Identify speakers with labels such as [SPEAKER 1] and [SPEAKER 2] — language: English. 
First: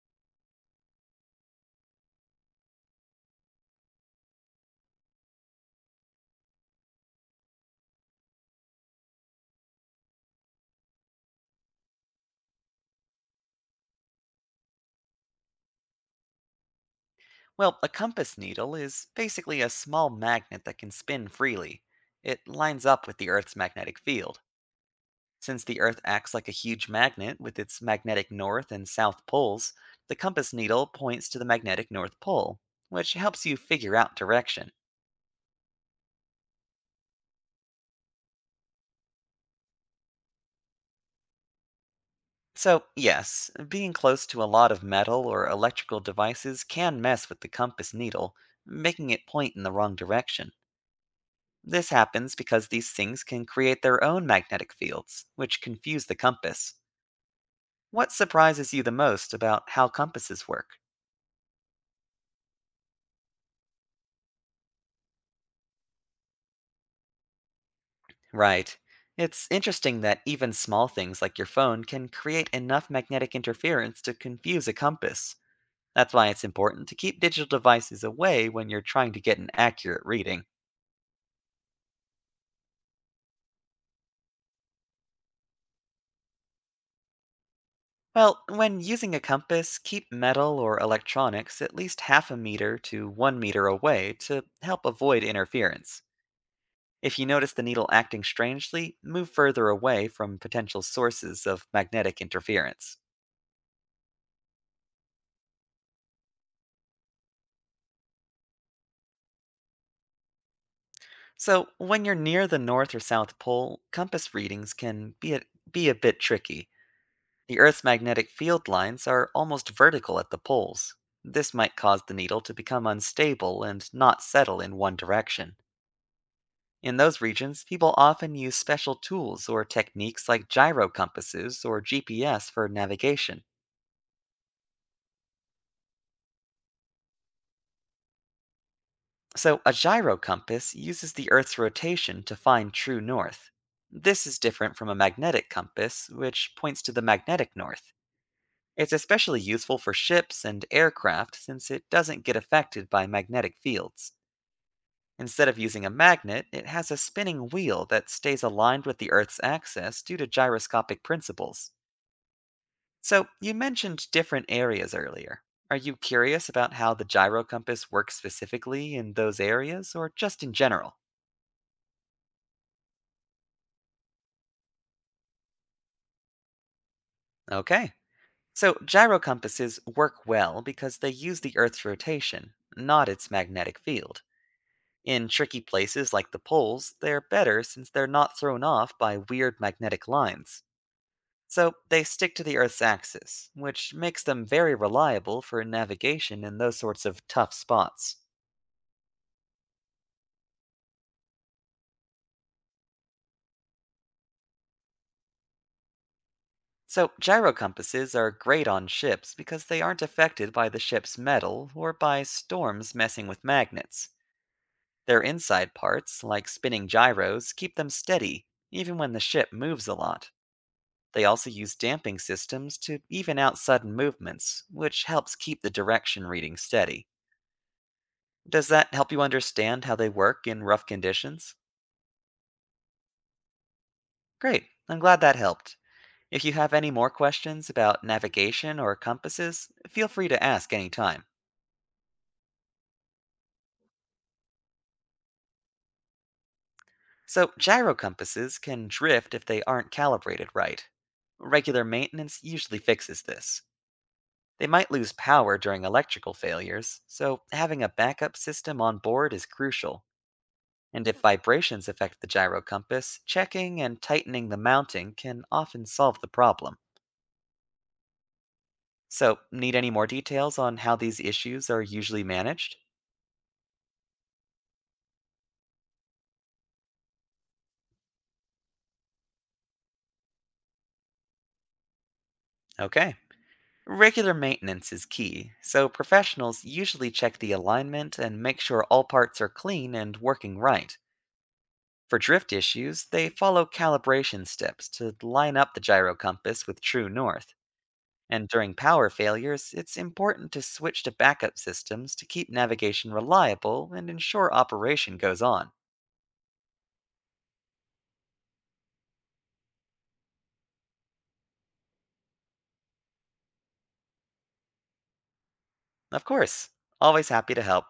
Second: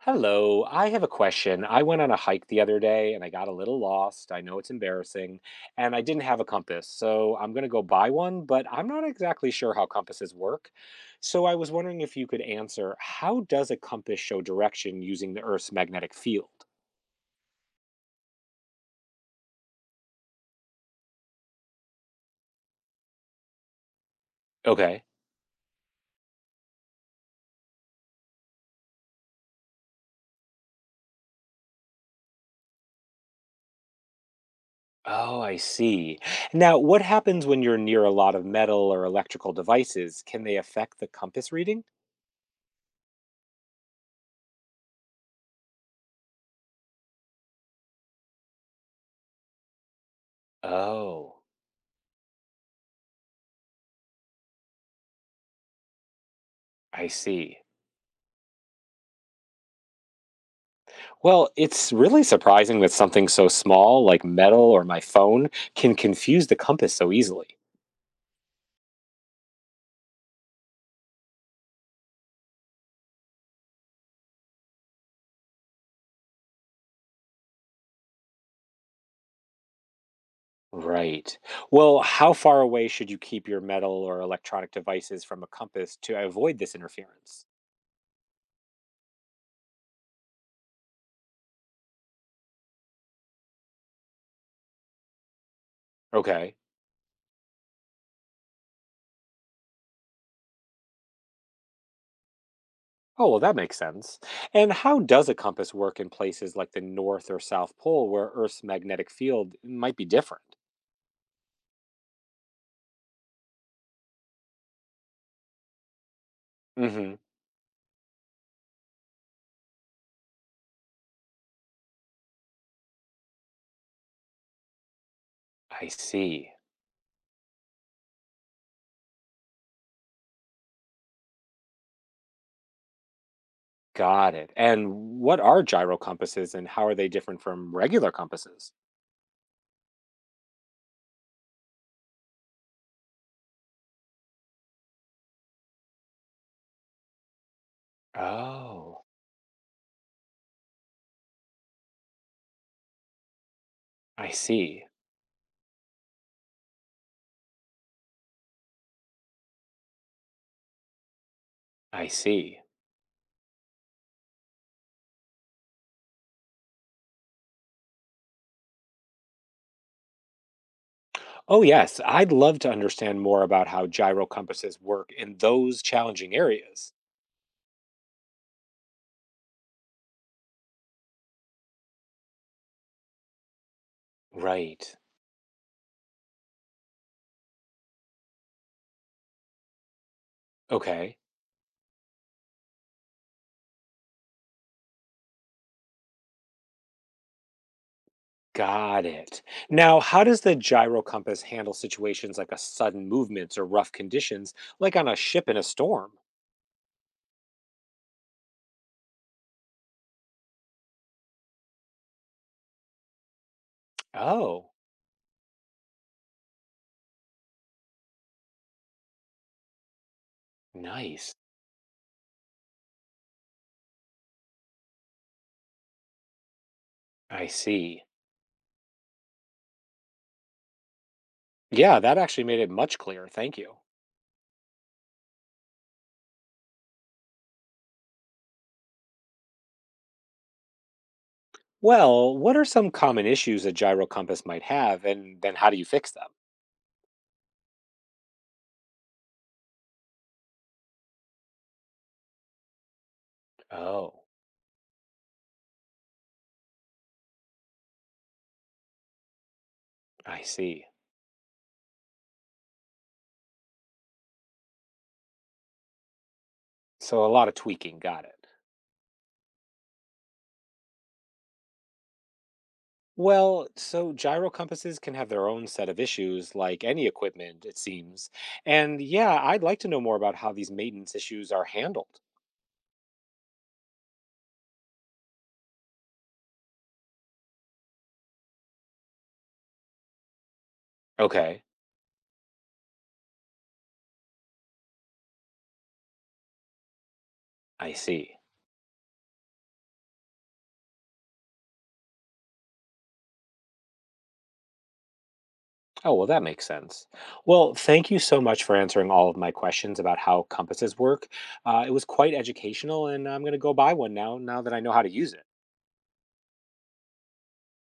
[SPEAKER 1] Hello, I have a question. I went on a hike the other day and I got a little lost. I know it's embarrassing, and I didn't have a compass. So I'm going to go buy one, but I'm not exactly sure how compasses work. So I was wondering if you could answer, how does a compass show direction using the Earth's magnetic field?
[SPEAKER 2] Well, a compass needle is basically a small magnet that can spin freely. It lines up with the Earth's magnetic field.
[SPEAKER 1] Okay.
[SPEAKER 2] Since the Earth acts like a huge magnet with its magnetic north and south poles, the compass needle points to the magnetic north pole, which helps you figure out direction.
[SPEAKER 1] Oh, I see. Now, what happens when you're near a lot of metal or electrical devices? Can they affect the compass reading?
[SPEAKER 2] So, yes, being close to a lot of metal or electrical devices can mess with the compass needle, making it point in the wrong direction.
[SPEAKER 1] Oh,
[SPEAKER 2] This happens because these things can create their own magnetic fields, which confuse the compass.
[SPEAKER 1] I see.
[SPEAKER 2] What surprises you the most about how compasses work?
[SPEAKER 1] Well, it's really surprising that something so small like metal or my phone can confuse the compass so easily.
[SPEAKER 2] Right. It's interesting that even small things like your phone can create enough magnetic interference to confuse a compass. That's why it's important to keep digital devices away when you're trying to get an accurate reading.
[SPEAKER 1] Right. Well, how far away should you keep your metal or electronic devices from a compass to avoid this interference?
[SPEAKER 2] Well, when using a compass, keep metal or electronics at least 0.5 meters to 1 meter away to help avoid interference.
[SPEAKER 1] Okay.
[SPEAKER 2] If you notice the needle acting strangely, move further away from potential sources of magnetic interference.
[SPEAKER 1] Oh, well, that makes sense. And how does a compass work in places like the North or South Pole where Earth's magnetic field might be different?
[SPEAKER 2] So, when you're near the North or South Pole, compass readings can be a bit tricky.
[SPEAKER 1] Hmm.
[SPEAKER 2] The Earth's magnetic field lines are almost vertical at the poles. This might cause the needle to become unstable and not settle in one direction.
[SPEAKER 1] I see.
[SPEAKER 2] In those regions, people often use special tools or techniques like gyro compasses or GPS for navigation.
[SPEAKER 1] Got it. And what are gyro compasses and how are they different from regular compasses?
[SPEAKER 2] So, a gyrocompass uses the Earth's rotation to find true north. This is different from a magnetic compass, which points to the magnetic north. It's
[SPEAKER 1] Oh.
[SPEAKER 2] especially useful for ships and aircraft since it doesn't get affected by magnetic fields.
[SPEAKER 1] I see.
[SPEAKER 2] Instead of using a magnet, it has a spinning wheel that stays aligned with the Earth's axis due to gyroscopic principles.
[SPEAKER 1] I see.
[SPEAKER 2] So, you mentioned different areas earlier. Are you curious about how the gyrocompass works specifically in those areas or just in general?
[SPEAKER 1] Oh, yes. I'd love to understand more about how gyro compasses work in those challenging areas.
[SPEAKER 2] Okay. So gyrocompasses work well because they use the Earth's rotation, not its magnetic field.
[SPEAKER 1] Right.
[SPEAKER 2] In tricky places like the poles, they're better since they're not thrown off by weird magnetic lines.
[SPEAKER 1] Okay.
[SPEAKER 2] So they stick to the Earth's axis, which makes them very reliable for navigation in those sorts of tough spots.
[SPEAKER 1] Got it. Now, how does the gyro compass handle situations like a sudden movements or rough conditions, like on a ship in a storm?
[SPEAKER 2] So gyrocompasses are great on ships because they aren't affected by the ship's metal or by storms messing with magnets.
[SPEAKER 1] Oh,
[SPEAKER 2] Their inside parts, like spinning gyros, keep them steady, even when the ship moves a lot. They
[SPEAKER 1] nice.
[SPEAKER 2] also use damping systems to even out sudden movements, which helps keep the direction reading steady.
[SPEAKER 1] I see.
[SPEAKER 2] Does that help you understand how they work in rough conditions?
[SPEAKER 1] Yeah, that actually made it much clearer. Thank you.
[SPEAKER 2] Great, I'm glad that helped. If you have any more questions about navigation or compasses, feel free to ask anytime.
[SPEAKER 1] Well, what are some common issues a gyro compass might have, and then how do you fix them?
[SPEAKER 2] So, gyro compasses can drift if they aren't calibrated right. Regular maintenance usually fixes this.
[SPEAKER 1] Oh,
[SPEAKER 2] They might lose power during electrical failures, so having a backup system on board is crucial.
[SPEAKER 1] I see.
[SPEAKER 2] And if vibrations affect the gyro compass, checking and tightening the mounting can often solve the problem.
[SPEAKER 1] So a lot of tweaking, got it.
[SPEAKER 2] So, need any more details on how these issues are usually managed?
[SPEAKER 1] Well, so gyro compasses can have their own set of issues, like any equipment, it seems. And yeah, I'd like to know more about how these maintenance issues are handled.
[SPEAKER 2] Okay. Regular maintenance is key, so professionals usually check the alignment and make sure all parts are clean and working right.
[SPEAKER 1] Okay,
[SPEAKER 2] For drift issues, they follow calibration steps to line up the gyro compass with true north.
[SPEAKER 1] I see.
[SPEAKER 2] And during power failures, it's important to switch to backup systems to keep navigation reliable and ensure operation goes on.
[SPEAKER 1] Oh, well, that makes sense. Well, thank you so much for answering all of my questions about how compasses work. It was quite educational, and I'm going to go buy one now, now that I know how to use it.
[SPEAKER 2] Of course, always happy to help.